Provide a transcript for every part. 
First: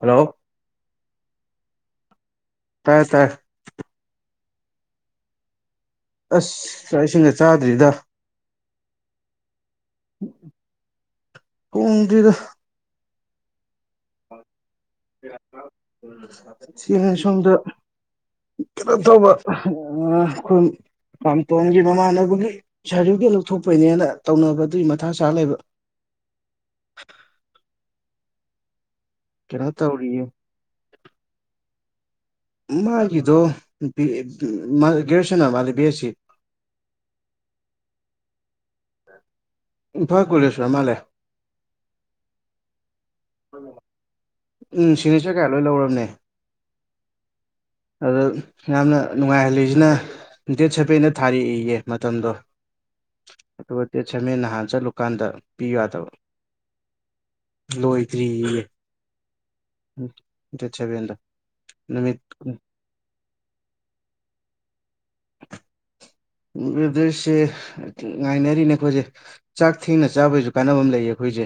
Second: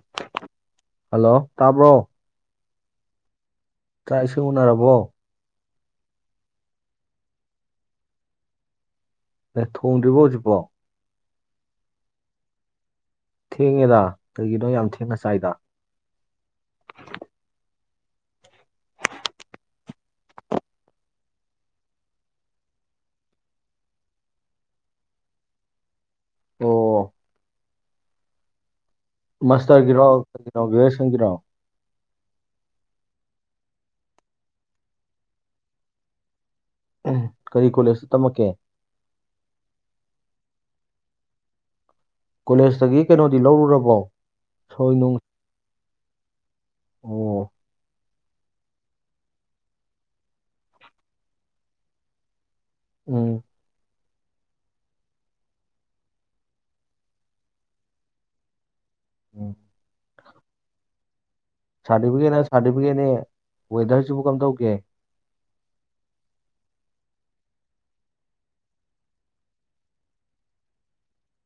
hello hello ꯇꯥꯕ꯭ꯔꯣ ꯇꯥꯏ ꯇꯥꯏ ꯆꯥꯛ ꯏꯁꯤꯡ ꯎꯅꯔꯕꯣ ꯑꯁ ꯆꯥꯛ ꯏꯁꯤꯡꯒ ꯆꯥꯗ꯭ꯔꯤꯗꯥ ꯑꯦ ꯊꯣꯡꯎꯗ꯭ꯔꯤꯕꯣ ꯍꯧꯖꯤꯛꯐꯧ ꯍꯣꯡꯗꯤꯗ ꯊꯦꯡꯉꯦꯗ ꯀꯔꯤꯒꯤꯅꯣ ꯌꯥꯝ ꯊ ꯁꯤꯍꯥꯏ ꯁꯝꯗ ꯈꯤꯩꯅ ꯇꯧꯕ ꯈꯨꯟ ꯃꯥꯝꯇꯣꯝꯒꯤ ꯃꯃꯥꯟꯅꯕꯒꯤ ꯁꯥꯔꯗꯤꯕꯤꯒꯦꯠ ꯂꯧꯊꯣꯛꯄꯩꯅꯦꯅ ꯇꯧꯅꯕ ꯑꯗꯨꯒꯤ ꯃꯊꯥ ꯁꯥ ꯂꯩꯕ ꯑꯣ ꯀꯩꯅꯣ ꯃꯁꯇ꯭ꯔꯒꯤꯔꯣ ꯇꯧꯔꯤꯌꯦ ꯀꯩꯅꯣ ꯒ꯭ꯔꯦꯖ꯭ꯋꯦꯁꯟꯒꯤꯔꯣ ꯃꯥꯒꯤꯗꯣ ꯒ꯭ꯔꯦꯖ꯭ꯋꯦꯁꯟ ꯑꯣꯏꯔ ꯃꯥꯜꯂꯦ ꯕꯤ ꯑꯦ ꯁꯤ ꯎꯝ ꯀꯔꯤ ꯀꯣꯂꯦꯖꯇ ꯇꯝꯃꯛꯀꯦ ꯏꯝꯐꯥꯜ ꯀꯣꯂꯦꯖ ꯇꯝ ꯃꯥꯜꯂꯦ ꯀꯣꯂꯦꯖꯇꯒꯤ ꯀꯩꯅꯣꯗꯤ ꯂꯧꯔꯨꯔꯕꯣ ꯎꯝ ꯁꯣꯏ ꯅꯨꯡ ꯁꯤꯒꯅꯦꯆ꯭ꯔ ꯀꯩ ꯀꯥ ꯂꯣꯏ ꯂꯧꯔꯕꯅꯦ ꯑꯣ ꯑꯗꯣ ꯌꯥꯝꯅ ꯅꯨꯡꯉꯥꯏꯍꯜꯂꯤꯖꯤꯅ ꯗꯦꯠ ꯁꯦꯚꯦꯟꯗ ꯊꯥꯔꯛꯏꯌꯦ ꯃꯇꯝꯗꯣ ꯎꯝ ꯑꯗꯨꯒ ꯗꯦꯠ ꯁꯃꯦꯟ ꯅꯍꯥꯟ ꯆꯠꯂꯨꯀꯥꯟꯗ ꯄꯤꯌꯨ ꯌꯥꯗꯕ ꯂꯣꯏꯗ꯭ꯔꯤꯌꯦ ꯎꯝ ꯎꯝ ꯗꯦꯠ ꯁꯕꯦꯟꯗꯣ ꯁꯥꯔꯗꯤꯕꯤꯒꯦꯠꯅ ꯁꯥꯔꯗꯤꯕꯤꯒꯦꯠꯅꯤ ꯋꯦꯗ꯭ꯔꯁꯤꯕꯨ ꯀꯝꯗꯧꯒꯦ ꯎꯝ ꯋꯦꯗ꯭ꯔꯁꯦ ꯉꯥꯏꯅꯔꯤꯅꯦ ꯑꯩꯈꯣꯏꯁꯦ ꯆꯥꯛ ꯊꯦꯡꯅ ꯆꯥꯕꯩꯖꯨ ꯀꯥꯟꯅꯕ ꯑꯃ ꯂꯩꯌꯦ ꯑꯩꯈꯣꯏꯁꯦ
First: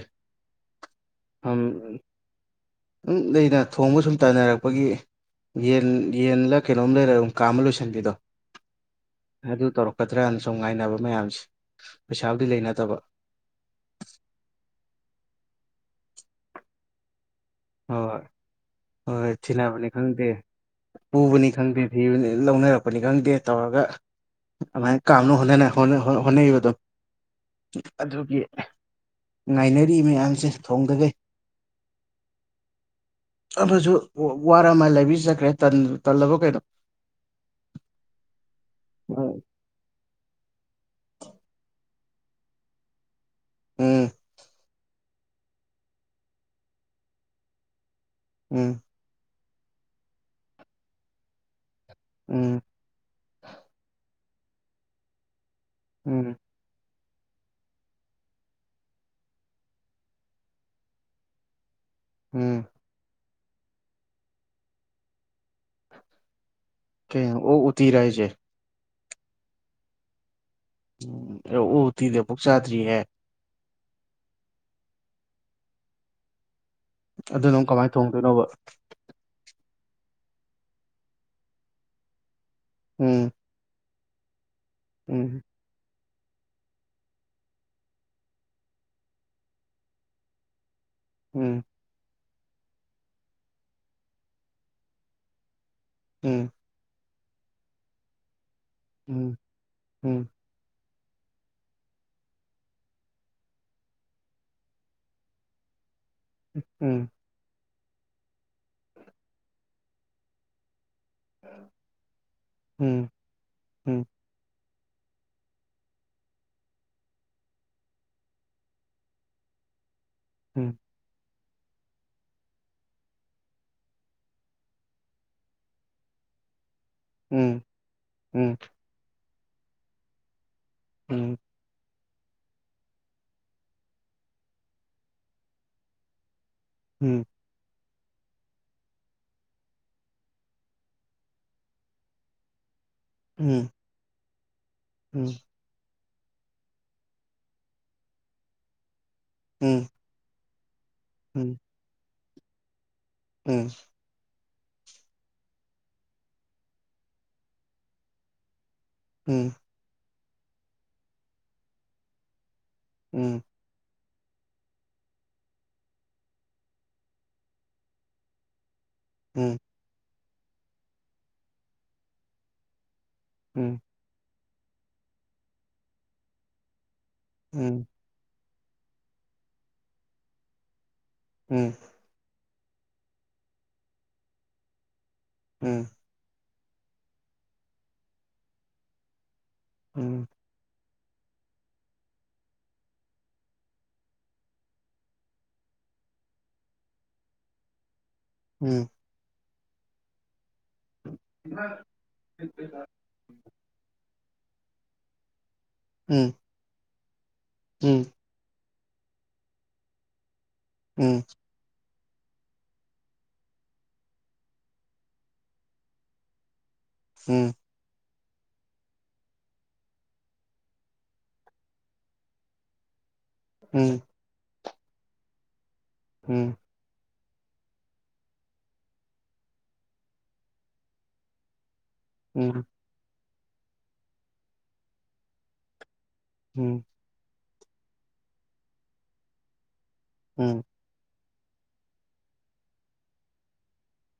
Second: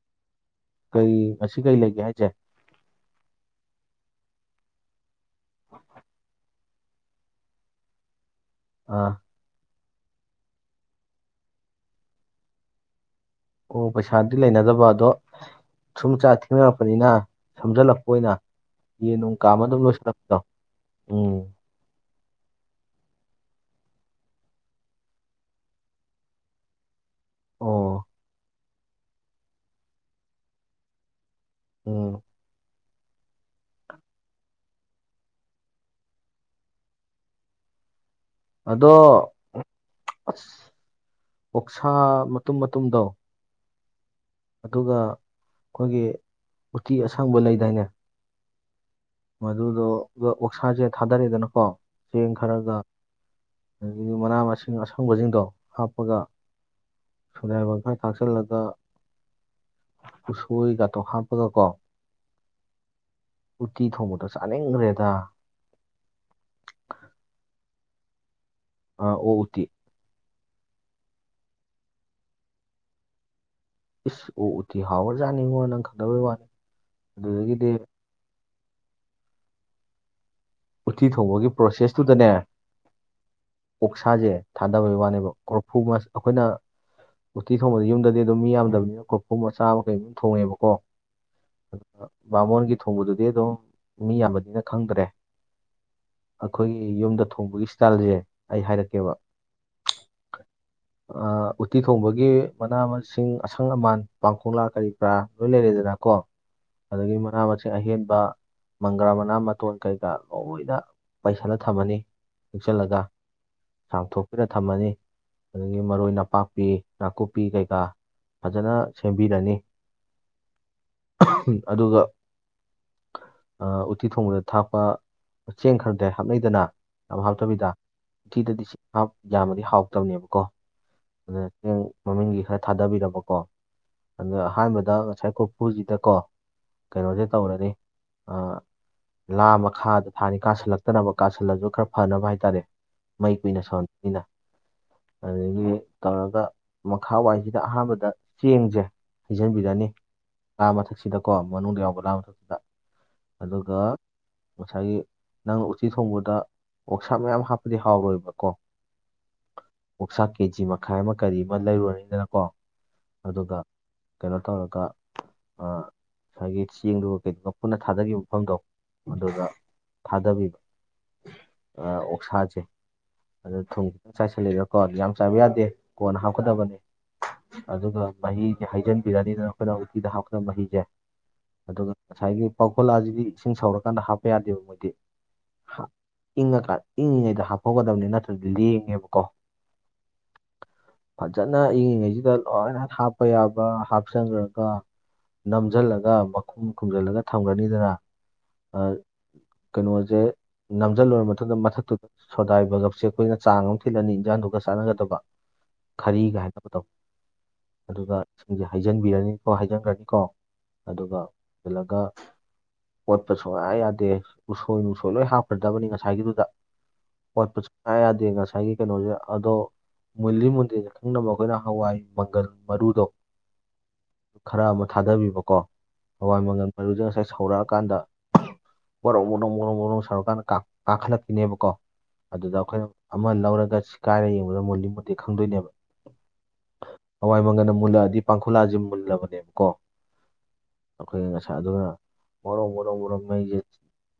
ꯀꯩ ꯉꯁꯤ ꯀꯩ ꯂꯩꯒꯦ ꯍꯥꯏꯖꯦ ꯎꯝ ꯂꯩꯗ ꯊꯣꯡꯕ ꯁꯨꯝ ꯇꯟꯅꯔꯛꯄꯒꯤ ꯌꯦꯟ ꯌꯦꯟꯂ ꯀꯩꯅꯣꯝ ꯂꯩꯔꯒ ꯀꯥꯝꯃ ꯂꯣꯏꯁꯤꯟꯕꯤꯗꯣ ꯑꯥ ꯑꯗꯨ ꯇꯧꯔꯛꯀꯗ꯭ꯔꯅ ꯁꯨꯝ ꯉꯥꯏꯅꯕ ꯃꯌꯥꯝꯁꯦ ꯄꯩꯁꯥꯕꯨꯗꯤ ꯂꯩꯅꯗꯕ ꯑꯣ ꯄꯩꯁꯥꯗꯤ ꯂꯩꯅꯗꯕ ꯑꯗꯣ ꯁꯨꯝ ꯆꯥꯛ ꯊꯦꯡꯅꯔꯛꯄꯅꯤꯅ ꯁꯝꯖꯜꯂꯛꯄ ꯍꯣꯏ ꯑꯣꯏꯅ ꯌꯦꯟ ꯍꯣꯏ ꯍꯣꯏ ꯅꯨꯡ ꯀꯥꯝꯃꯒ ꯑꯗꯨꯝ ꯊꯤꯅꯕꯅꯤ ꯈꯪꯗꯦ ꯂꯣꯏꯁꯤꯜꯂꯛꯄꯗꯣ ꯎꯝ ꯄꯨꯕꯅꯤ ꯈꯪꯗꯦ ꯊꯤꯕꯅꯤ ꯂꯧꯅꯔꯛꯄꯅꯤ ꯈꯪꯗꯦ ꯇꯧꯔꯒ ꯥꯑꯃꯥꯏꯅ ꯀꯥꯝꯅ ꯍꯣꯠꯅꯅ ꯍꯣꯠꯅ ꯍꯣꯠꯅꯩꯕ ꯑꯗꯨꯝ ꯑꯣ ꯑꯗꯨꯒꯤ ꯉꯥꯏꯅꯔꯤ ꯃꯌꯥꯝꯁꯦ ꯊꯣꯡꯗꯒꯩ ꯎꯝ ꯑꯃꯖꯨ ꯋꯥꯔꯃꯥꯜ ꯂꯥꯏꯕꯦꯔꯤ ꯆꯠꯈ꯭ꯔꯦ ꯇꯟ ꯇꯜꯂꯕ ꯀꯩꯅꯣ ꯑꯗꯣ ꯎꯝ ꯑꯁ ꯑꯣꯛꯁꯥ ꯃꯇꯨꯝ ꯃꯇꯨꯝꯗꯣ ꯎꯝ ꯑꯗꯨꯒ ꯑꯩꯈꯣꯏꯒꯤ ꯎꯇꯤ ꯑꯁꯡꯕ ꯂꯩꯗꯥꯏꯅꯦ ꯎꯝ ꯃꯗꯨꯗꯣꯒ ꯑꯣꯛꯁꯥꯁꯦ ꯊꯥꯗꯔꯦꯗꯅꯀꯣ ꯆꯦꯡ ꯈꯔꯒ ꯑꯗꯒꯤ ꯃꯅꯥ ꯃꯁꯤꯡ ꯑꯁꯪꯕꯖꯤꯡꯗꯣ ꯍꯥꯞꯄꯒ ꯎꯝ ꯁꯣꯗꯥꯏꯕꯥꯏꯒꯝ ꯈꯔ ꯊꯥꯛꯆꯜꯂꯒ ꯎꯁꯣꯏꯒꯇꯣ ꯍꯥꯥꯞꯄꯒ ꯀꯣ ꯎꯝ ꯎꯇꯤ ꯊꯣꯡꯕꯗ ꯆꯥꯅꯤꯡꯒ꯭ꯔꯦꯗ ꯀꯦꯅꯣ ꯑꯣꯛ ꯎꯇꯤꯔꯥ ꯌꯥꯢꯖꯦ ꯑꯥ ꯑꯣꯛ ꯎꯇꯤ ꯎꯝ ꯑꯣꯛ ꯎꯇꯤꯗꯤ ꯑꯝꯕꯨ ꯆꯥꯗ꯭ꯔꯤꯍꯦ ꯏꯁ ꯑꯣꯛ ꯎꯇꯤ ꯍꯥꯎꯔ ꯖꯥꯅꯤꯡꯉꯣ ꯅꯪ ꯈꯪꯗꯕꯩ ꯋꯥꯅꯤ ꯑꯗꯨꯅ ꯑꯃꯨꯛ ꯑꯗꯨꯗꯒꯤꯗꯤ ꯀꯃꯥꯏ ꯊꯣꯡꯗꯣꯏꯅꯣꯕ ꯎꯇꯤ ꯊꯣꯡꯕꯒꯤ ꯄ꯭ꯔꯣꯁꯦꯁꯇꯨꯗꯅꯦ ꯎꯝ ꯑꯣꯥꯛꯁꯥꯖꯦ ꯊꯥꯗꯕꯩ ꯋꯥꯅꯦꯕ ꯎꯝ ꯀꯣꯔꯐꯨ ꯑꯩꯈꯣꯏꯅ ꯎꯇꯤ ꯊꯣꯡꯕꯗꯣ ꯌꯨꯝꯗꯗꯤ ꯑꯗꯨꯝ ꯃꯤ ꯌꯥꯝꯗꯕꯅꯤꯅ ꯀꯣꯔꯐꯨ ꯃꯆꯥ ꯑꯃ ꯀꯩ ꯑꯃ ꯊꯣꯡꯉꯦꯕꯀꯣ ꯎꯝ ꯕꯥꯃꯣꯟꯒꯤ ꯊꯣꯡꯕꯗꯨꯗꯤ ꯑꯗꯨꯝ ꯃꯤ ꯌꯥꯝꯕꯅꯤꯅ ꯈꯪꯗ꯭ꯔꯦ ꯎꯝ ꯑꯩꯈꯣꯏꯒꯤ ꯌꯨꯝꯗ ꯊꯣꯡꯕꯒꯤ ꯏꯁ꯭ꯇꯥꯏꯜꯖꯦ ꯑꯩ ꯍꯥꯏꯔꯛꯀꯦ ꯎꯝ ꯎꯝ ꯍ ꯑ ꯎꯇꯤ ꯊꯣꯡꯕꯒꯤ ꯃꯅꯥ ꯃꯁꯤꯡ ꯑꯁꯪ ꯑꯃꯥꯟ ꯄꯥꯡꯈꯣꯂꯥ ꯀꯔꯤ ꯀꯔꯥ ꯂꯣꯏ ꯂꯩꯔꯦꯗꯅ ꯀꯣ ꯎꯝ ꯑꯗꯨꯒꯤ ꯃꯅꯥ ꯃꯁꯤꯡ ꯑꯍꯦꯟꯕ ꯃꯪꯒ꯭ꯔꯥ ꯃꯅꯥ ꯃꯇꯣꯟ ꯀꯩꯀꯥ ꯂꯣꯏꯅ ꯄꯩꯁꯜꯂ ꯊꯝꯃꯅꯤ ꯍꯦꯛꯆꯜꯂꯒ ꯎꯝ ꯎꯝ ꯆꯥꯝꯊꯣꯛꯄꯤꯔ ꯊꯝꯃꯅꯤ ꯑꯗꯒꯤ ꯃꯔꯣꯏ ꯅꯄꯥꯛꯄꯤ ꯅꯥꯀꯨꯞꯄꯤ ꯀꯩꯀꯥ ꯐꯖꯅ ꯁꯦꯝꯕꯤꯔꯅꯤ ꯎꯝ ꯑꯗꯨꯒ ꯑ ꯎꯇꯤ ꯊꯣꯡꯕꯗ ꯊꯥꯛ ꯆꯦꯡ ꯈꯔꯗꯤ ꯍꯥꯞꯅꯩꯗꯅ ꯌꯥꯝ ꯎꯝ ꯍꯥꯞꯇꯕꯤꯗ ꯎꯊꯤꯗꯗꯤ ꯍꯥꯞ ꯌꯥꯝꯃꯗꯤ ꯍꯥꯎꯇꯕꯅꯦꯕꯀꯣ ꯎꯝ ꯎꯝ ꯑꯗꯨꯅ ꯆꯦꯡ ꯃꯃꯤꯡꯒꯤ ꯈꯔ ꯊꯥꯗꯕꯤꯔꯕꯀꯣ ꯑꯗ ꯑꯍꯥꯟꯕꯗ ꯉꯁꯥꯏ ꯀꯐꯨꯁꯤꯗꯀꯣ ꯎꯝ ꯀꯩꯅꯣꯖꯦ ꯇꯧꯔꯅꯤ ꯑꯥ ꯂꯥ ꯃꯈꯥꯗ ꯊꯥꯅꯤ ꯀꯥꯥꯁꯜꯂꯛꯇꯅꯕ ꯀꯥꯥꯁꯜꯂꯖꯨ ꯈꯔ ꯐꯅꯕ ꯍꯥꯏꯇꯥꯔꯦ ꯃꯩ ꯀꯨꯏꯅ ꯎꯝ ꯁꯧꯍꯟ ꯅꯤꯅ ꯎꯝ ꯑꯗꯒꯤ ꯇꯧꯔꯒ ꯃꯈꯥ ꯋꯥꯏꯁꯤꯗ ꯑꯍꯥꯟꯕꯗ ꯆꯦꯡꯖꯦ ꯎꯝ ꯍꯩꯖꯟꯕꯤꯔꯅꯤ ꯂꯥ ꯃꯊꯛꯁꯤꯗꯀꯣ ꯎꯝ ꯎꯝ ꯎꯝ ꯎꯝ ꯎꯝ ꯃꯅꯨꯡꯗ ꯌꯥꯎꯕ ꯂꯥ ꯃꯊꯛꯁꯤꯗ ꯑꯗꯨꯒ ꯉꯁꯥꯏꯒꯤ ꯅꯪꯅ ꯎꯆꯤ ꯊꯣꯡꯕꯗ ꯑꯣꯛꯁꯥ ꯃꯌꯥꯝ ꯍꯥꯞꯄꯗꯤ ꯍꯥꯎꯔꯣꯏꯕꯀꯣ ꯎꯝ ꯑꯣꯛꯁꯥ ꯀꯦꯖꯤ ꯃꯈꯥꯏ ꯑꯃ ꯀꯔꯤ ꯑꯃ ꯂꯩꯔꯨꯔꯅꯤꯗꯅꯀꯣ ꯎꯝ ꯎꯝ ꯎꯝ ꯑꯗꯨꯒ ꯀꯩꯅꯣ ꯇꯧꯔꯒ ꯉꯁꯥꯏꯒꯤ ꯆꯦꯡꯗꯨꯒ ꯀꯩꯗꯨꯒ ꯄꯨꯟꯅ ꯊꯥꯗꯒꯤꯕ ꯃꯐꯝꯗꯣ ꯑꯗꯨꯗ ꯎꯝ ꯊꯥꯗꯕꯤꯕ ꯑꯣꯛꯁꯥꯖꯦ ꯎꯝ ꯎꯝ ꯎꯝ ꯎꯝ ꯑꯗ ꯊꯨꯝ ꯈꯤꯇꯪ ꯆꯥꯏꯁꯜꯂꯦꯗꯅꯀꯣ ꯌꯥꯝ ꯆꯥꯏꯕ ꯌꯥꯗꯦ ꯀꯣꯟꯅ ꯍꯥꯞꯀꯗꯕꯅꯤ ꯎꯝ ꯑꯗꯨꯒ ꯃꯍꯤꯖꯦ ꯍꯩꯖꯟꯕꯤꯔꯅꯤꯗꯅ ꯑꯩꯈꯣꯏꯅ ꯎꯇꯤꯗ ꯍꯥꯞꯀꯗꯕ ꯃꯍꯤꯖꯦ ꯑꯗꯨꯒ ꯉꯁꯥꯏꯒꯤ ꯄꯥꯈꯣꯛꯂꯥꯁꯤꯗꯤ ꯏꯁꯤꯡ ꯁꯧꯔꯀꯥꯟꯗ ꯍꯥꯞꯄ ꯌꯥꯗꯦꯕ ꯃꯣꯏꯗꯤ ꯏꯪꯉꯥꯀꯥꯟ ꯏꯪꯉꯤꯉꯩꯗ ꯍꯥꯞꯐꯧꯒꯗꯕꯅꯦ ꯅꯠꯇ꯭ꯔꯗꯤ ꯂꯦꯡꯉꯦꯕ ꯀꯣ ꯎꯝ ꯐꯖꯅ ꯏꯪꯉꯤꯉꯩꯁꯤꯗ ꯂꯣꯏꯅ ꯍꯥꯞꯄ ꯌꯥꯕ꯭ꯔ ꯍꯥꯞꯆꯟꯈ꯭ꯔꯒ ꯅꯝꯖꯜꯂꯒ ꯃꯈꯨꯝ ꯈꯨꯝꯖꯜꯂꯒ ꯊꯝꯒ꯭ꯔꯅꯤꯗꯅ ꯎꯝ ꯀꯩꯅꯣꯖꯦ ꯅꯝꯁꯤꯜꯂꯣꯏꯨꯔ ꯃꯇꯨꯡꯗ ꯃꯊꯛꯇꯨꯗ ꯁꯣꯗꯥꯏ ꯕꯥꯢꯒꯞꯁꯦ ꯑꯩꯈꯣꯏꯅ ꯆꯥꯡ ꯑꯃ ꯊꯤꯠꯂꯅꯤ ꯏꯟꯖꯥꯡꯗꯨꯒ ꯆꯥꯟꯅꯒꯗꯕ ꯈꯔꯤꯒ ꯍꯥꯏꯅꯕꯗꯣ ꯑꯗꯨꯒ ꯏꯁꯤꯡꯖꯦ ꯍꯩꯖꯤꯟꯕꯤꯔꯅꯤꯀꯣ ꯍꯥꯏꯖꯤꯟꯒ꯭ꯔꯔꯅꯤꯀꯣ ꯑꯗꯨꯒ ꯄꯨꯜꯂꯒ ꯑꯣꯠꯄ ꯁꯨꯡꯌꯥ ꯌꯥꯗꯦ ꯎꯁꯣꯏ ꯅꯨꯡꯁꯣꯏ ꯂꯣꯏ ꯍꯥꯞꯈ꯭ꯔꯗꯕꯅꯤ ꯉꯁꯥꯏꯒꯤꯗꯨꯗ ꯑꯣꯠꯄꯁꯨ ꯌꯥ ꯌꯥꯗꯦ ꯉꯁꯥꯏꯒꯤ ꯀꯩꯅꯣꯁꯤꯗ ꯑꯗꯣ ꯃꯨꯜꯂꯤ ꯃꯨꯟꯗ꯭ꯔꯤꯗ ꯈꯪꯅꯕ ꯑꯩꯈꯣꯏꯅ ꯍꯋꯥꯏ ꯃꯪꯒꯜ ꯃꯔꯨꯗꯣ ꯎꯝ ꯈꯔ ꯑꯃ ꯊꯥꯗꯕꯤꯕꯀꯣ ꯎꯝ ꯍꯋꯥꯏ ꯎꯝ ꯃꯪꯒꯜ ꯃꯔꯨꯖ ꯉꯁꯥꯏ ꯁꯧꯔꯥꯛ ꯀꯥꯟꯗ ꯑꯣꯔꯣꯛ ꯑꯣꯔꯣꯡ ꯑꯣꯔꯣꯡ ꯑꯣꯔꯣꯡ ꯁꯧꯔꯀꯥꯟꯗ ꯀꯥꯈꯠꯂꯛꯈꯤꯅꯦꯕꯀꯣ ꯎꯝ ꯑꯗꯨꯗ ꯑꯩꯈꯣꯏꯅ ꯑꯃ ꯂꯧꯔꯒ ꯁꯤ ꯀꯥꯏꯔ ꯌꯦꯡꯕꯗ ꯃꯨꯜꯂꯤ ꯃꯨꯟꯗꯦ ꯈꯪꯗꯣꯏꯅꯦꯕ ꯎꯝ ꯍꯋꯥꯏ ꯃꯪꯒꯜꯗ ꯃꯨꯜꯂꯛꯑꯗꯤ ꯄꯥꯡꯈꯨꯂꯥꯥꯁꯦ ꯃꯨꯜꯂꯕꯅꯦꯕꯀꯣ ꯎꯝ ꯑꯩꯈꯣꯏꯒꯤ ꯉꯁꯥꯏ ꯑꯗꯨꯒ ꯍꯔꯝ ꯔꯣ ꯔꯣ ꯃ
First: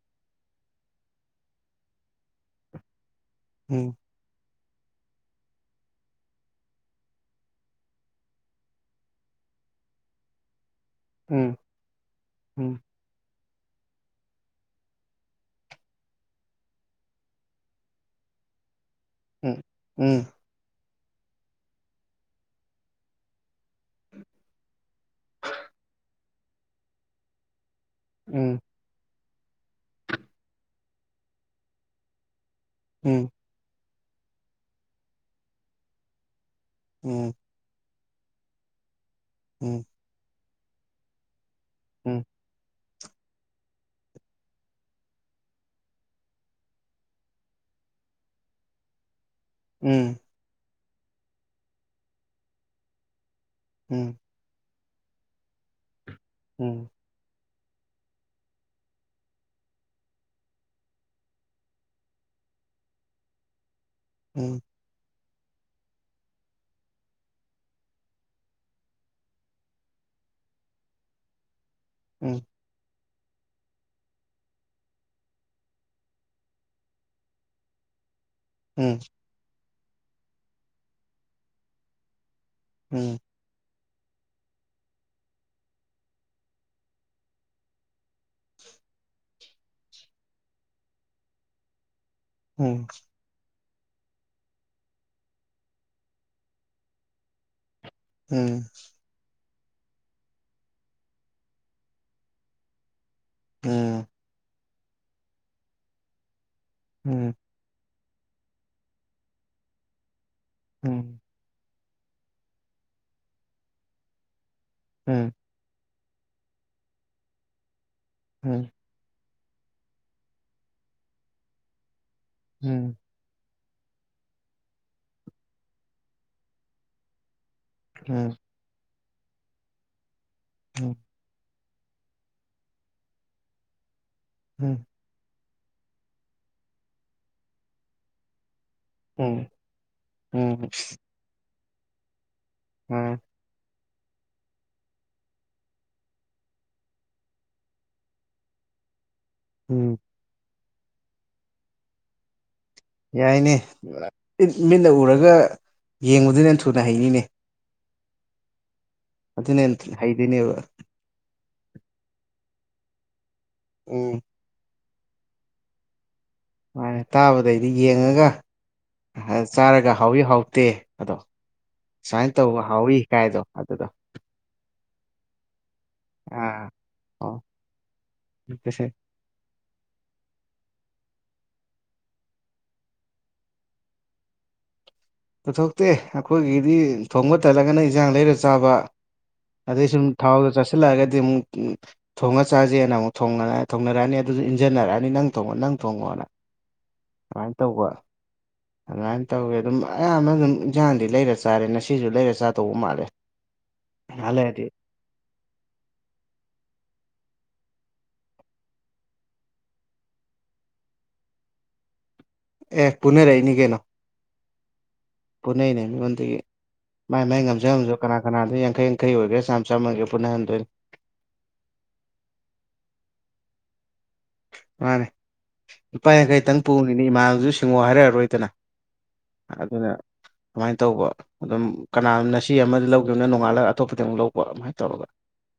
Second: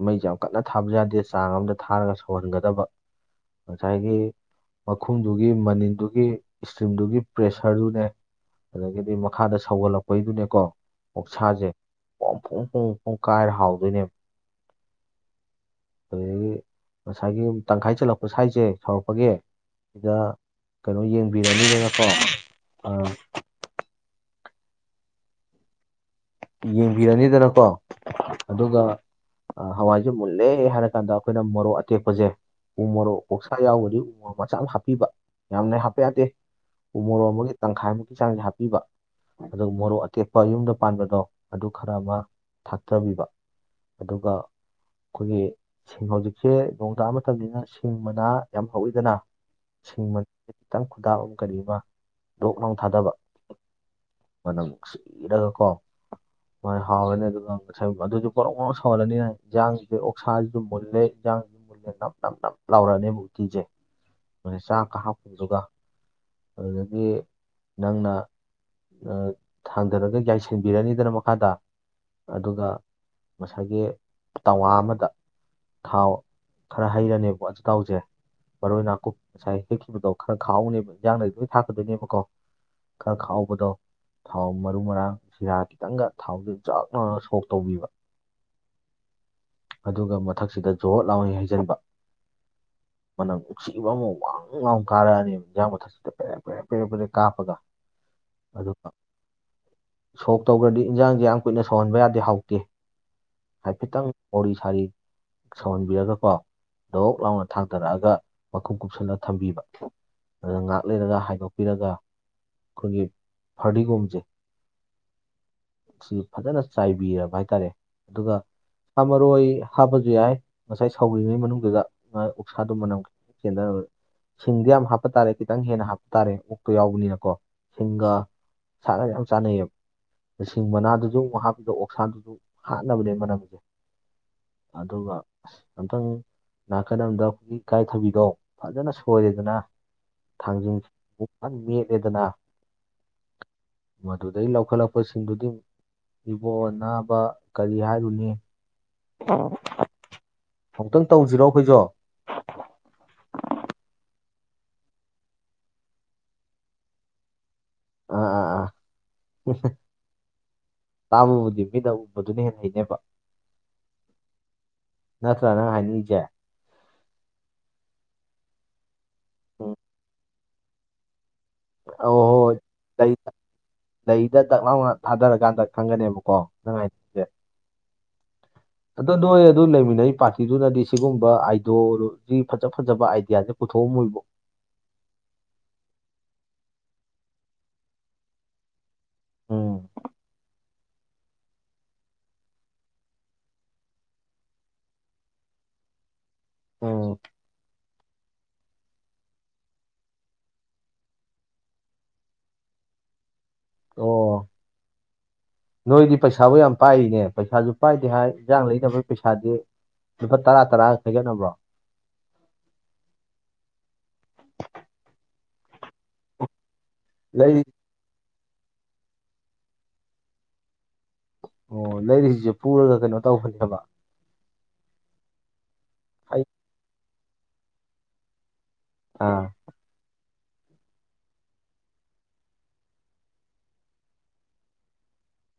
ꯃꯩꯁꯦ ꯌꯥꯝ ꯀꯟꯅ ꯊꯥꯕ ꯌꯥꯗꯦ ꯆꯥꯡ ꯑꯃꯝꯗ ꯊꯥꯔꯒ ꯁꯧꯍꯟꯒꯗꯕ ꯉꯁꯥꯏꯒꯤ ꯃꯈꯨꯝꯗꯨꯒꯤ ꯃꯅꯤꯟꯗꯨꯒꯤ ꯏꯁꯇꯤꯝꯗꯨꯒꯤ ꯄ꯭ꯔꯦꯁꯔꯗꯨꯅꯦ ꯑꯗꯒꯤꯗꯤ ꯃꯈꯥꯗ ꯁꯧꯒꯠꯂꯛꯄꯩꯗꯨꯅꯦꯀꯣ ꯑꯣꯁꯥꯖꯦ ꯄꯣꯡ ꯐꯣꯡ ꯐꯣꯡ ꯐꯣꯡ ꯀꯥꯏꯔ ꯍꯥꯎꯗꯣꯏꯅꯦ ꯑꯗꯒꯤ ꯉꯁꯥꯏꯒꯤ ꯑꯃꯨꯛ ꯇꯪꯈꯥꯏ ꯆꯠꯂꯛꯄ ꯁ꯭ꯋꯥꯏꯁꯦ ꯁꯥꯎꯔꯛꯄꯒꯤ ꯁꯤꯗ ꯀꯩꯅꯣ ꯌꯦꯡꯕꯤꯔꯅꯤꯗꯅꯀꯣ ꯑꯥ [inaudible] ꯌꯦꯡꯕꯤꯔꯅꯤꯗꯅꯀꯣ ꯑꯗꯨꯒ ꯍꯋꯥꯏꯖꯦ ꯃꯨꯜꯂꯦ ꯍꯥꯏꯔ ꯀꯥꯟꯗ ꯑꯩꯈꯣꯏꯅ ꯃꯔꯣꯛ ꯑꯇꯦꯛꯄꯖꯦ ꯎ ꯃꯔꯥꯔꯣꯛ ꯑꯣꯛ ꯁꯥ ꯌꯥꯎꯔꯗꯤ ꯎꯃꯣꯔꯣꯛ ꯃꯆꯥ ꯑꯃ ꯍꯥꯞꯄꯤꯕ ꯌꯥꯝꯅ ꯍꯥꯞꯄ ꯌꯥꯗꯦ ꯎ ꯃꯣꯔꯣꯛ ꯑꯃꯒꯤ ꯇꯪꯈꯥꯏꯃꯨꯛꯀꯤ ꯆꯥꯡꯁꯦ ꯍꯥꯞꯄꯤꯕ ꯑꯗꯨꯒ ꯃꯣꯔꯣꯛ ꯑꯇꯦꯛꯄ ꯌꯨꯝꯗ ꯄꯥꯟꯕꯗꯣ ꯑꯗꯨ ꯈꯔ ꯑꯃ ꯊꯥꯛꯆꯕꯤꯕ ꯑꯗꯨꯒ ꯑꯩꯈꯣꯏꯒꯤ ꯁꯤꯡ ꯍꯧꯖꯤꯛꯁꯦ ꯅꯣꯡ ꯇꯥ ꯃꯇꯝꯅꯤꯅ ꯁꯤꯡ ꯃꯅꯥ ꯌꯥꯝ ꯍꯧꯋꯤꯗꯅ ꯁꯤꯡ ꯈꯤꯇꯪ ꯈꯨꯗꯥꯥꯛ ꯑꯃ ꯀꯔꯤ ꯑꯃ ꯂꯣꯛ ꯂꯥꯡ ꯊꯥꯗꯕ ꯎꯝ ꯃꯅ ꯁꯤꯔꯒꯀꯣ ꯃꯣꯏ ꯍꯥꯎꯋꯅꯤ ꯑꯗꯨꯒ ꯑꯗꯨꯁꯨ ꯄꯣꯔꯣꯛ ꯄꯣꯔꯧ ꯁꯧꯍꯜꯂꯅꯤꯅ ꯏꯟꯥꯡꯁꯤꯁꯨ ꯑꯣꯛꯁꯥꯁꯨ ꯑꯗꯨꯝ ꯃꯨꯜꯂꯦ ꯏꯟꯥꯡꯁꯤꯝ ꯃꯨꯦ ꯅꯞ ꯅꯝ ꯅꯞ ꯂꯥꯎꯔꯛꯑꯅꯤ ꯃꯨꯔꯇꯤꯁꯦ ꯃꯣꯏ ꯆꯥꯛꯀ ꯍꯥꯞꯄꯗꯨꯒ ꯑꯗꯨꯗꯒꯤ ꯅꯪꯅ ꯊꯥꯡꯗꯔꯒ ꯌꯥꯏꯁ ꯁꯤꯟꯕꯤꯔꯅꯤꯗꯅ ꯃꯈꯥ ꯇꯥ ꯑꯗꯨꯒ ꯉꯁꯥꯏꯒꯤ ꯇꯋꯥ ꯑꯃꯗ ꯊꯥꯎ ꯈꯔ ꯍꯩꯔꯅꯦꯕꯣ ꯑꯈꯥꯎꯁꯦ ꯃꯔꯣꯏ ꯅꯥꯀꯨꯞ ꯉꯁꯥꯏ ꯍꯦꯛꯈꯤꯕꯗꯣ ꯈꯔ ꯈꯥꯎꯍꯅꯦꯕ ꯏꯟꯖꯥꯡꯅ ꯂꯣꯏ ꯊꯥꯛꯀꯗꯣꯏꯅꯦꯕꯀꯣ ꯈꯔ ꯈꯥꯎꯍꯕꯗꯣ ꯊꯥꯎ ꯃꯔꯨ ꯃꯔꯥꯡ ꯁꯤꯔꯥ ꯈꯤꯇꯪꯒ ꯊꯥꯎꯁꯦ ꯆꯥꯎꯥꯛꯅꯅ ꯁꯣꯛ ꯇꯧꯕꯤꯕ ꯑꯗꯨꯒ ꯃꯊꯛꯁꯤꯗ ꯖꯣꯣꯠ ꯂꯥꯎꯅꯤ ꯍꯥꯏꯖꯔꯤꯕ ꯎꯝ ꯃꯅꯪ ꯎꯛꯁꯤꯕ ꯑꯃ ꯋꯥꯡ ꯉꯥꯎ ꯀꯥꯔꯛꯑꯅꯤ ꯏꯟꯖꯥꯡ ꯃꯊꯛꯇꯁꯤꯗ ꯄꯦꯔꯦ ꯄꯦꯔꯦ ꯄꯦꯔꯦ ꯄꯦꯔꯦ ꯀꯥꯞꯄꯒ ꯎꯝ ꯑꯗꯨꯒ ꯁꯣꯛ ꯇꯧꯈ꯭ꯔꯗꯤ ꯏꯟꯖꯥꯡꯁꯦ ꯌꯥꯝ ꯀꯨꯏꯅ ꯁꯧꯍꯟꯕ ꯌꯥꯗꯦ ꯍꯥꯎꯇꯦ ꯍꯥꯏꯐꯦꯠꯇꯪ ꯋꯥꯔꯤ ꯁꯥꯔꯤ ꯁꯧꯍꯟꯕꯤꯔꯒꯀꯣ ꯑꯗꯨꯣꯛ ꯂꯥꯎꯅ ꯎꯝ ꯊꯥꯡꯗꯔꯛꯑꯒ ꯃꯈꯨꯝ ꯀꯨꯞꯁꯟꯅ ꯊꯝꯕꯤꯕ ꯑꯗꯨꯒ ꯉꯍꯥꯛ ꯂꯩꯔꯒ ꯍꯥꯏꯗꯣꯛꯄꯤꯔꯒ ꯑꯩꯈꯣꯏꯒꯤ ꯐꯔꯗꯤꯒꯣꯝꯁꯦ ꯎꯝ ꯁꯤ ꯐꯖꯅ ꯆꯥꯏꯕꯤꯔꯕ ꯍꯥꯏꯇꯥꯔꯦ ꯑꯗꯨꯒ ꯍꯥꯞꯃꯣꯏ ꯍꯥꯞꯄꯁꯨ ꯌꯥꯏ ꯉꯁꯥꯏ ꯁꯥꯎ꯭ꯔꯤꯉꯩ ꯃꯅꯨꯡꯗꯨꯗ ꯎꯛꯁꯥꯗꯨꯣ ꯃꯅꯝꯈꯤ ꯆꯦꯟꯗꯅꯕ ꯁꯤꯡꯗꯤ ꯌꯥꯝ ꯍꯥꯞꯄ ꯇꯥꯔꯦ ꯈꯤꯇꯪ ꯍꯦꯟꯅ ꯍꯥꯞꯄ ꯇꯥꯔꯦ ꯑꯣꯛꯇꯣ ꯌꯥꯎꯕꯅꯤꯅꯀꯣ ꯁꯤꯡꯒ ꯁꯥꯟꯒ ꯌꯥꯝ ꯆꯥꯅꯩꯑꯕ ꯃꯁꯤꯡ ꯃꯅꯥꯗꯨꯁꯨ ꯃꯍꯥꯛꯄꯗ ꯑꯣꯛꯁꯥꯡꯗꯨꯁꯨ ꯍꯥꯠꯅꯕꯅꯦ ꯃꯅꯝꯁꯦ ꯎꯝ ꯑꯗꯨꯒ ꯑꯝꯇꯪ ꯉꯥꯛꯀꯗꯕꯗ ꯑꯩꯈꯣꯏꯒꯤ ꯏꯀꯥꯏ ꯊꯕꯤꯗꯣ ꯐꯖꯅ ꯁꯣꯏꯔꯦꯗꯅ ꯎꯝ ꯊꯥꯡꯖꯤꯡꯁꯤꯛ ꯐꯟ ꯃꯦꯠꯂꯦꯗꯅ ꯎꯝ ꯃꯗꯨꯨꯗ ꯂ ꯆꯥꯎꯈꯠꯂꯛꯄꯁꯤꯡꯗꯨꯗꯤ ꯏꯕꯣꯟ ꯅꯥꯕ ꯀꯔꯤ ꯍꯥꯏꯔꯨꯅꯤ ꯑ ꯎꯝ ꯑꯃꯨꯛꯇꯪ ꯇꯧꯁꯤꯔꯣ ꯑꯩꯈꯣꯏꯁꯨꯣ ꯌꯥꯏꯅꯦꯠ ꯃꯤꯠꯅ ꯎꯔꯒ ꯌꯦꯡꯕꯗꯨꯅꯦ ꯊꯨꯅ ꯍꯩꯅꯤꯅꯦ ꯑ ꯑꯥ ꯑꯥ ꯑꯗꯨ ꯅꯦꯟ ꯍ ꯍꯥꯏꯗꯅꯦꯕ ꯇꯥꯃꯕꯨꯗꯤ ꯃꯤꯗ ꯎꯕꯗꯨꯅ ꯍꯦꯟꯅ ꯍꯩꯅꯦꯕ ꯎꯝ ꯅꯆ꯭ꯔꯅ ꯑꯅꯤꯖꯦ ꯃꯥꯃꯅ ꯇꯥꯕꯗꯩꯗꯤ ꯌꯦꯡꯉꯒ ꯎꯝ ꯆꯥꯔꯒ ꯍꯥꯎꯏ ꯍꯥꯎꯇꯦ ꯑꯗꯣ ꯑꯧ ꯁꯨꯃꯥꯏꯅ ꯍꯣꯏ ꯇꯧꯕ ꯍꯥꯎꯋꯤ ꯂꯩ ꯀꯥꯏꯗꯣ ꯑꯗꯨꯗꯣ ꯂꯩꯗ ꯗꯛ ꯂꯥꯎꯅ ꯊꯥꯗꯔꯀꯥꯟꯗ ꯈꯪꯒꯅꯦꯕꯀꯣ ꯅꯨꯡꯉꯥꯏ ꯑꯣꯦꯁꯦ ꯑꯗꯣ ꯅꯣꯏ ꯑꯗꯨ ꯂꯩꯃꯤꯟꯅꯔꯤ ꯄꯥꯔꯇꯤꯗꯨꯅꯗꯤ ꯁꯤꯒꯨꯝꯕ ꯑꯥꯏꯗꯣ ꯁꯤ ꯐꯖ ꯐꯖꯕ ꯑꯥꯏꯗꯤꯌꯥꯁꯦ ꯄꯨꯊꯣꯛꯑꯝꯃꯣꯏꯕꯣ ꯄꯨꯊꯣꯛꯇꯦ ꯑꯩꯈꯣꯏꯒꯤꯗꯤ ꯊꯣꯡꯕ ꯇꯜꯂꯒꯅ ꯏꯟꯖꯥꯡ ꯂꯩꯔ ꯆꯥꯕ ꯑꯗꯩ ꯎꯝ ꯁꯨꯝ ꯊ ꯥꯎꯗꯣ ꯆꯁꯜꯂꯛꯑꯒꯗꯤ ꯑꯃꯨꯛ ꯊꯣꯡꯉ ꯆꯥꯖꯦꯅ ꯑꯃꯨꯛ ꯊꯣꯡꯅꯔꯛ ꯊꯣꯡꯅꯔꯛꯑꯅꯤ ꯑꯗꯨꯖꯨ ꯏꯟꯖꯟꯅꯔꯛꯑꯅꯤ ꯅꯪ ꯊꯣꯡꯉꯣ ꯅꯪ ꯊꯣꯡꯉꯣꯅ ꯑꯣ ꯁꯃꯥꯏꯅ ꯇꯧꯕ ꯑꯗꯨꯃꯥꯏꯅ ꯇꯧꯋꯦ ꯑꯗꯨꯝ ꯑꯌꯥꯝꯕ ꯑꯗꯨꯝ ꯏꯟꯖꯥꯡꯗꯤ ꯂꯩꯔ ꯆꯥꯔꯦ ꯉꯁꯤꯁꯨ ꯂꯩꯔ ꯆꯥ ꯇꯧꯕ ꯃꯥꯜꯂꯦ ꯄꯩꯁꯥ ꯑꯣ ꯂꯩꯔꯗꯤ ꯅꯣꯏꯗꯤ ꯄꯩꯁꯥꯕꯨ ꯌꯥꯝ ꯄꯥꯏꯔꯤꯅꯦ ꯄꯩꯁꯥꯁꯨ ꯄꯥꯏꯗꯦ ꯍꯥꯏ ꯏꯟꯖꯥꯡ ꯂꯩꯅꯕꯒꯤ ꯄꯩꯁꯥꯗꯤ ꯂꯨꯄꯥ ꯇꯔꯥ ꯇꯔꯥꯒ ꯈꯥꯏꯒꯠꯅꯕ꯭ꯔꯣ ꯑꯦ ꯄꯨꯅꯔꯛꯏꯅꯤ ꯀꯩꯅꯣ ꯄꯨꯅꯩꯅꯤ ꯃꯤꯉꯣꯟꯗꯒꯤ ꯃꯥꯏ ꯃꯥꯏ ꯂꯩꯔꯤ ꯉꯝꯖ ꯉꯝꯁꯨ ꯀꯅꯥ ꯀꯅꯥꯗꯣ ꯌꯥꯡꯈꯩ ꯌꯥꯡꯈꯩ ꯑꯣꯏꯒꯦꯥ ꯆꯥꯝ ꯆꯝꯅꯒꯦ ꯄꯨꯅꯍꯟꯗꯣꯏꯅꯤ ꯑꯣ ꯂꯩꯔꯤꯁꯤꯁꯨ ꯄꯨꯔꯒ ꯀꯩꯅꯣ ꯇꯧꯕꯅꯦꯕ ꯃꯥꯅꯦ ꯏꯄꯥꯅ ꯑꯩ ꯈꯇꯪ ꯄꯨꯅꯤꯅꯦ ꯏꯃꯥꯅꯁꯨ ꯁꯤꯡꯉꯣ ꯍꯥꯏꯔꯛꯑꯔꯣꯏꯗꯅ ꯑꯥ ꯑꯗꯨꯅ ꯁꯃꯥꯏꯅ ꯇꯧꯕ ꯑꯗꯨꯝ ꯀꯅꯥꯅ ꯁꯤ ꯑꯃꯗ ꯂꯧꯈꯤꯕꯅꯣ ꯅꯣꯡꯉꯥꯜꯂꯒ ꯑꯇꯣꯞꯄꯗ ꯑꯃꯨꯛ ꯂꯧꯕ ꯑꯗꯨꯃꯥꯏꯅ ꯇꯧꯔꯒ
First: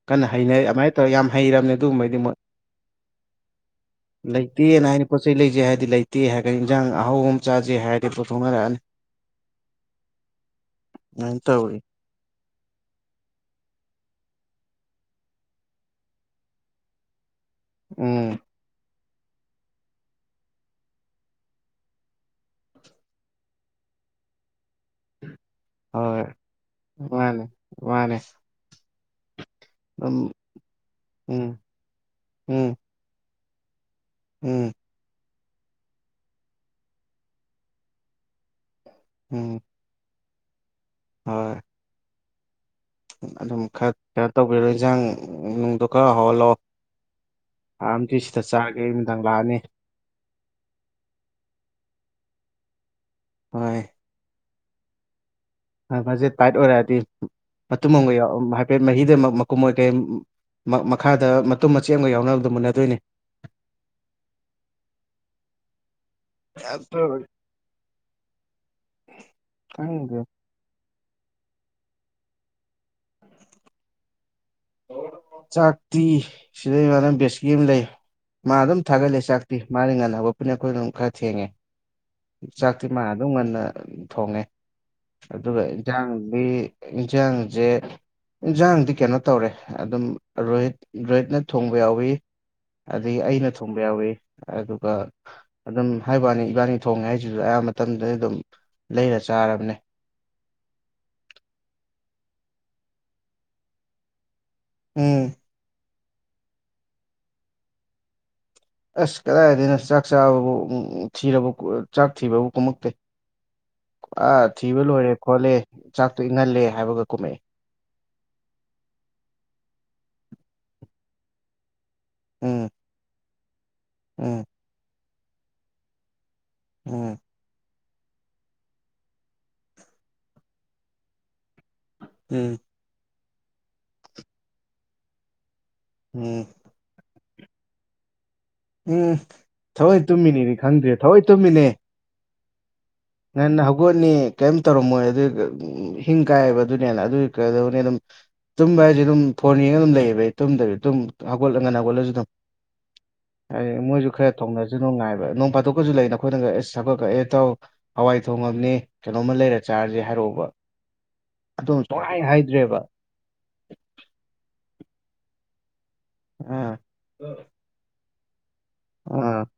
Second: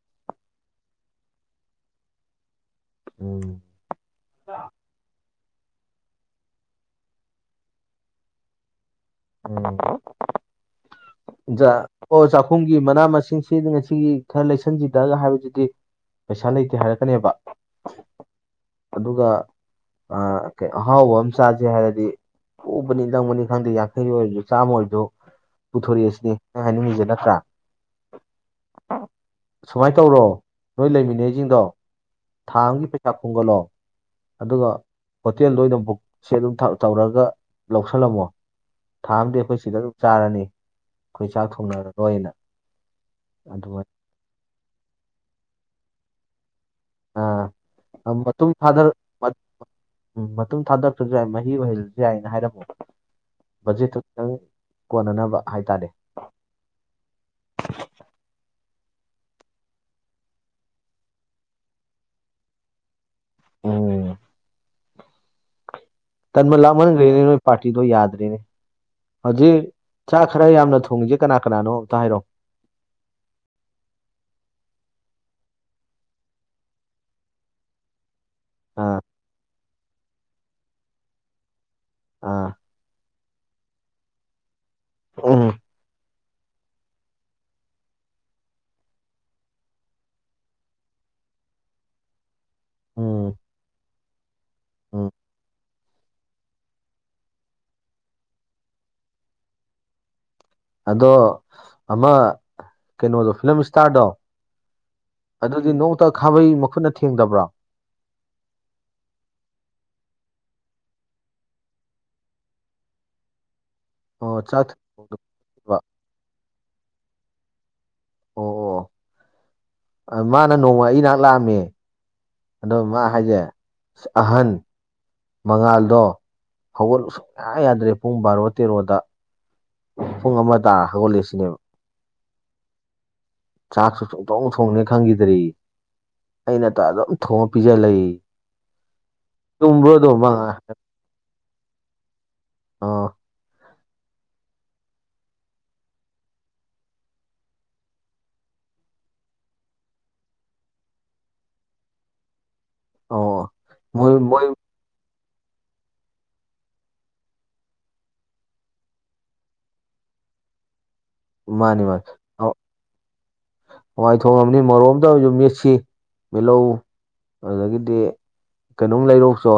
ꯀꯟꯅ ꯍꯩꯅꯩ ꯑꯗꯨꯃꯥꯏꯅ ꯇꯧꯔꯒ ꯌꯥꯝ ꯍꯩꯔꯕꯅꯤ ꯑꯗꯨꯒꯨꯝꯕꯗꯤ ꯃꯣꯏ ꯎꯝ ꯂꯩꯇꯦꯅ ꯍꯥꯏꯗꯤ ꯄꯣꯠꯆ ꯆꯩ ꯂꯩꯖꯩ ꯍꯥꯏꯔꯗꯤ ꯂꯩꯇꯦ ꯍꯥꯏꯔꯒꯅꯤ ꯏꯟꯖꯥꯡ ꯑꯍꯥꯎ ꯑꯃ ꯆꯥꯥꯁꯦ ꯍꯥꯏꯔꯗꯤ ꯄꯨꯣꯠꯊꯣꯛꯅꯔꯛꯑꯅꯤ ꯑꯗꯃꯅ꯭ꯔꯣ ꯑꯗꯨꯃꯥꯏꯅ ꯇꯧꯔꯤ ꯑꯣ ꯆꯥꯛꯈꯨꯝꯒꯤ ꯃꯅꯥ ꯃꯁꯤꯡꯁꯤ ꯉꯁꯤꯒꯤ ꯈꯔ ꯂꯩꯁꯟꯁꯤꯗꯑꯒ ꯍꯥꯏꯕꯗꯨꯗꯤ ꯄꯩꯁꯥ ꯂꯩꯇꯦ ꯍꯥꯏꯔꯛꯀꯅꯦꯕ ꯎꯝ ꯑꯗꯨꯒ ꯑ ꯀꯩꯅꯣ ꯑꯍꯥꯎꯕ ꯑꯃ ꯆꯥꯁꯦ ꯍꯥꯏꯔꯗꯤ ꯄꯨꯕꯅꯤ ꯂꯪꯕꯅꯤ ꯈꯩꯗꯦ ꯌꯥꯡꯈꯩ ꯑꯣꯏꯁꯨ ꯆꯥꯝꯃꯥ ꯑꯣꯏꯖꯨ ꯍꯣꯏ ꯄꯨꯊꯣꯔꯦꯑꯦꯁꯤꯅꯤ ꯅꯪ ꯍꯥꯏꯅꯤꯡꯉꯤꯖꯦ ꯅꯠꯇ꯭ꯔꯥ ꯃꯥꯅꯦ ꯃꯥꯅꯦ ꯁꯨꯃꯥꯏꯅ ꯑꯗꯨꯝ ꯇꯧꯔꯣ ꯅꯣꯏ ꯎꯝ ꯂꯩꯃꯤꯟꯅꯩꯁꯤꯡꯗꯣ ꯊꯥ ꯎꯝ ꯑꯃꯒꯤꯒꯤ ꯄꯩꯁꯥ ꯈꯨꯝꯒꯠꯂꯣ ꯑꯗꯨꯒ ꯎꯝ ꯍꯣꯇꯦꯜꯗ ꯑꯣꯏꯅ ꯕꯨꯛꯁ ꯑꯗꯨꯝ ꯇꯧꯔꯒ ꯂꯧꯁꯜꯂꯝꯃꯣ ꯊꯥ ꯑꯝꯗꯤ ꯎꯝ ꯑꯩꯈꯣꯏ ꯁꯤꯗ ꯑꯗꯨꯝ ꯆꯥꯔꯅꯤ ꯑꯩꯈꯣꯏ ꯆꯥꯛ ꯍꯣꯏ ꯊꯣꯡꯅꯔꯔꯣꯏꯅ ꯑꯗꯨꯝ ꯑꯗꯨꯃꯥꯏꯅ ꯈꯔ ꯀꯌꯥꯔ ꯇꯧꯕꯤꯔꯣ ꯏꯟꯁꯖꯥꯡ ꯅꯨꯡꯗꯣ ꯈꯔ ꯍꯧꯍꯜꯂꯛꯑꯣ ꯑꯥꯝꯗꯤ ꯁꯤꯗ ꯆꯥꯒꯦ ꯑꯩꯃꯤꯗꯥꯪ ꯂꯥꯛꯑꯅꯤ ꯎꯝ ꯃꯇꯨꯡ ꯊꯥꯗꯔꯛꯇ꯭ꯔꯁꯨ ꯌꯥꯏ ꯃꯍꯤ ꯑꯣꯏꯍꯜꯂꯁꯨ ꯌꯥꯏꯅ ꯍꯥꯏꯔꯝꯃꯣ ꯍꯣꯏ ꯕꯖꯦꯠꯇ ꯈꯤꯇꯪ ꯀꯣꯟꯅꯅꯕ ꯍꯥꯏꯇꯥꯔꯦ ꯃꯥꯁꯦ ꯇꯥꯏꯠ ꯑꯣꯏꯔꯛꯑꯗꯤ ꯃꯇꯨꯡꯨꯝ ꯑꯃꯒ ꯌꯥꯎ ꯍꯥꯏꯐꯦꯠ ꯃꯍꯤꯗꯃꯛ ꯃꯀꯨꯝ ꯑꯣꯏ ꯀꯩ ꯃ ꯃꯈꯥꯗ ꯃꯇꯨꯝ ꯃꯆꯦꯠ ꯑꯝꯒ ꯌꯥꯎꯅꯕꯗꯨ ꯃꯨꯟꯅꯗꯣꯏꯅꯤ ꯑꯨꯝ ꯇꯟꯕ ꯑꯗꯣ ꯂꯥꯛꯃꯟꯈ꯭ꯔꯦꯅꯦ ꯅꯣꯏ ꯄꯥꯔꯇꯤꯗꯣ ꯌꯥꯗ꯭ꯔꯤꯅꯦ ꯍꯧꯖꯤꯛ ꯈꯪꯗꯦ ꯆꯥꯛ ꯈꯔ ꯌꯥꯝꯅ ꯊꯣꯡꯁꯤ ꯀꯅꯥ ꯀꯅꯥꯅꯣ ꯑꯝꯇ ꯍꯥꯏꯔꯛꯑꯣ ꯆꯥꯛꯇꯤ ꯁꯤꯗꯩ ꯏꯃꯥꯟꯅꯕ ꯕꯦꯁꯀꯤ ꯑꯃ ꯂꯩ ꯃꯥ ꯑꯗꯨꯝ ꯑꯥ ꯊꯥꯒꯠꯂꯦ ꯆꯥꯛ ꯑꯝ ꯃꯥꯗꯤ ꯉꯥꯟꯅ ꯍꯧꯒꯠꯄꯅꯤ ꯑꯈꯣꯏꯅ ꯀꯈꯔ ꯈꯔ ꯊꯦꯡꯉꯦ ꯑꯥ ꯆꯥꯛꯇꯤ ꯃꯥ ꯑꯗꯨꯝ ꯉꯟꯅ ꯊꯣꯡꯉꯦ ꯎꯝ ꯑꯗꯨꯒ ꯏꯟꯁꯥꯡꯗꯤ ꯢꯟꯁꯥꯡꯁꯦ ꯏꯟꯖꯥꯡꯗꯤ ꯀꯩꯅꯣ ꯇꯧꯔꯦ ꯑꯗꯨꯝ ꯔꯣꯍꯤꯠ ꯔꯣꯍꯤꯠꯅ ꯊꯣꯡꯕ ꯌꯥꯎꯋꯤ ꯑꯗꯒꯤ ꯎꯝ ꯑꯩꯅ ꯊꯣꯡꯕ ꯌꯥꯎꯋꯤ ꯑꯗꯨꯒ ꯎꯝ ꯑꯗꯨꯝ ꯍꯥꯏꯕꯨꯋꯥꯅꯤ ꯏꯕꯥꯅꯤ ꯊꯣꯡꯉꯦ ꯍꯥꯏꯁꯤꯁꯨ ꯑꯌꯥꯝꯕ ꯃꯇꯝꯗꯗꯤ ꯑꯗꯨꯝ ꯂꯩꯔ ꯆꯥꯔꯕꯅꯦ ꯑꯗꯣ ꯑꯃ ꯀꯩꯅꯣꯗꯣ ꯐꯤꯂꯝ ꯏꯁꯇꯥꯔꯗꯣ ꯎꯝ ꯑꯗꯨꯗꯤ ꯅꯣꯡꯇ ꯈꯥꯕꯩ ꯃꯈꯨꯠꯅ ꯊꯦꯡꯗꯕ꯭ꯔꯣ ꯑꯁ ꯀꯗꯥꯏꯗꯩꯅꯣ ꯆꯥꯛ ꯆꯥꯕꯕꯨ ꯎꯝ ꯎꯝ ꯊꯤꯔꯕꯧ ꯆꯥꯛ ꯊꯤꯕꯕꯨ ꯀꯨꯝꯃꯛꯇꯦ [inaudible] ꯑꯥ ꯆꯥꯛ ꯊꯤꯕ ꯂꯣꯏꯔꯦ ꯈꯣꯠꯂꯦ ꯑꯣ ꯆꯥꯛꯇꯣ ꯏꯪꯍꯜꯂꯦ ꯍꯥꯏꯕꯒ ꯀꯨꯝꯃꯛꯑꯦ ꯑꯣ ꯃꯥꯅ ꯅꯣꯡꯃ ꯑꯩ ꯅꯥꯛ ꯂꯥꯛꯑꯝꯃꯦ ꯎꯝ ꯑꯗꯣ ꯃꯥ ꯍꯥꯏꯁꯦ ꯎꯝ ꯑꯍꯟ ꯃꯉꯥꯜꯗꯣ ꯍꯧꯒꯠꯂ ꯎꯝ ꯁꯨꯡꯌꯥ ꯌꯥꯗ꯭ꯔꯦ ꯄꯨꯡ ꯕꯥꯔꯣ ꯇꯦꯔꯣꯗ ꯄꯨꯡ ꯑꯃ ꯇꯥ ꯍꯧꯒꯠꯂꯦ ꯁꯤꯅꯦꯕ ꯎꯝ ꯆꯥꯛꯒ ꯁꯨꯡꯊꯣꯡ ꯊꯣꯡꯅꯤ ꯈꯪꯈꯤꯗ꯭ꯔꯌꯦ ꯎꯝ ꯑꯩꯅꯇ ꯑꯗꯨꯝ ꯊꯣꯡꯉ ꯄꯤꯖ ꯂꯩꯌꯦ ꯎꯝ ꯊꯑꯣꯏ ꯃꯉꯥ ꯇꯨꯝꯃꯤꯅꯤꯗꯤ ꯈꯪꯗ꯭꯭ꯔꯤ ꯊꯑꯣꯏ ꯇꯨꯝꯃꯤꯅꯦ ꯑꯥ ꯉꯥꯟꯅ ꯍꯧꯒꯠꯅꯤ ꯀꯤꯝ ꯇꯧꯔꯝꯃꯣꯏ ꯑꯗꯨ ꯎꯝ ꯍꯤꯡ ꯀꯥꯏꯕ ꯑꯗꯨꯅ ꯍꯦꯟꯅ ꯑꯗꯨꯒꯤ ꯀꯗꯧꯅꯦ ꯑꯗꯨꯝ ꯇꯨꯝꯕ ꯍꯥꯏꯁꯦ ꯑꯗꯨꯝ ꯐꯣꯟ ꯌꯦꯡꯉꯒ ꯑꯗꯨꯝ ꯂꯩꯌꯦꯕ ꯑꯩ ꯇꯨꯝꯗꯕ ꯑꯗꯨꯝ ꯍꯧꯒꯠꯂꯒꯅ ꯍꯧꯒꯠꯂꯁꯨ ꯑꯗꯨꯝ ꯑꯧ ꯑꯩ ꯃꯣꯏꯁꯨ ꯃꯣꯏ ꯈꯔ ꯃꯣꯏ ꯊꯣꯡꯖ ꯖꯁꯨꯅꯣ ꯉꯥꯏꯕ ꯅꯣꯡ ꯐꯥꯗꯣꯛꯀꯁꯨ ꯂꯩꯅ ꯑꯩꯈꯣꯏꯅꯒ ꯁꯐꯥꯕ ꯑꯦ ꯇꯧ ꯍꯋꯥꯏ ꯊꯣꯡ ꯑꯃꯅꯦ ꯀꯩꯅꯣꯝꯃ ꯂꯩꯔ ꯆꯥꯔꯁꯦ ꯍꯥꯏꯔꯛꯑꯣꯕ ꯑꯗꯨꯝ ꯃꯥꯅꯤ ꯃꯥꯅꯤ ꯁꯨꯡꯍꯥꯏ ꯍꯥꯏꯗ꯭ꯔꯦꯕ ꯍꯋꯥꯏ ꯊꯣꯡꯉꯕꯅꯤ ꯃꯣꯔꯣꯛ ꯑꯝꯇ ꯑꯣꯢꯁꯨ ꯃꯦꯠꯁꯤ ꯃꯦꯜꯂꯧ ꯑꯥ ꯑꯗꯨꯗꯒꯤꯗꯤ ꯀꯩꯅꯣꯝ ꯑꯥ ꯂꯩꯔꯨꯖꯣ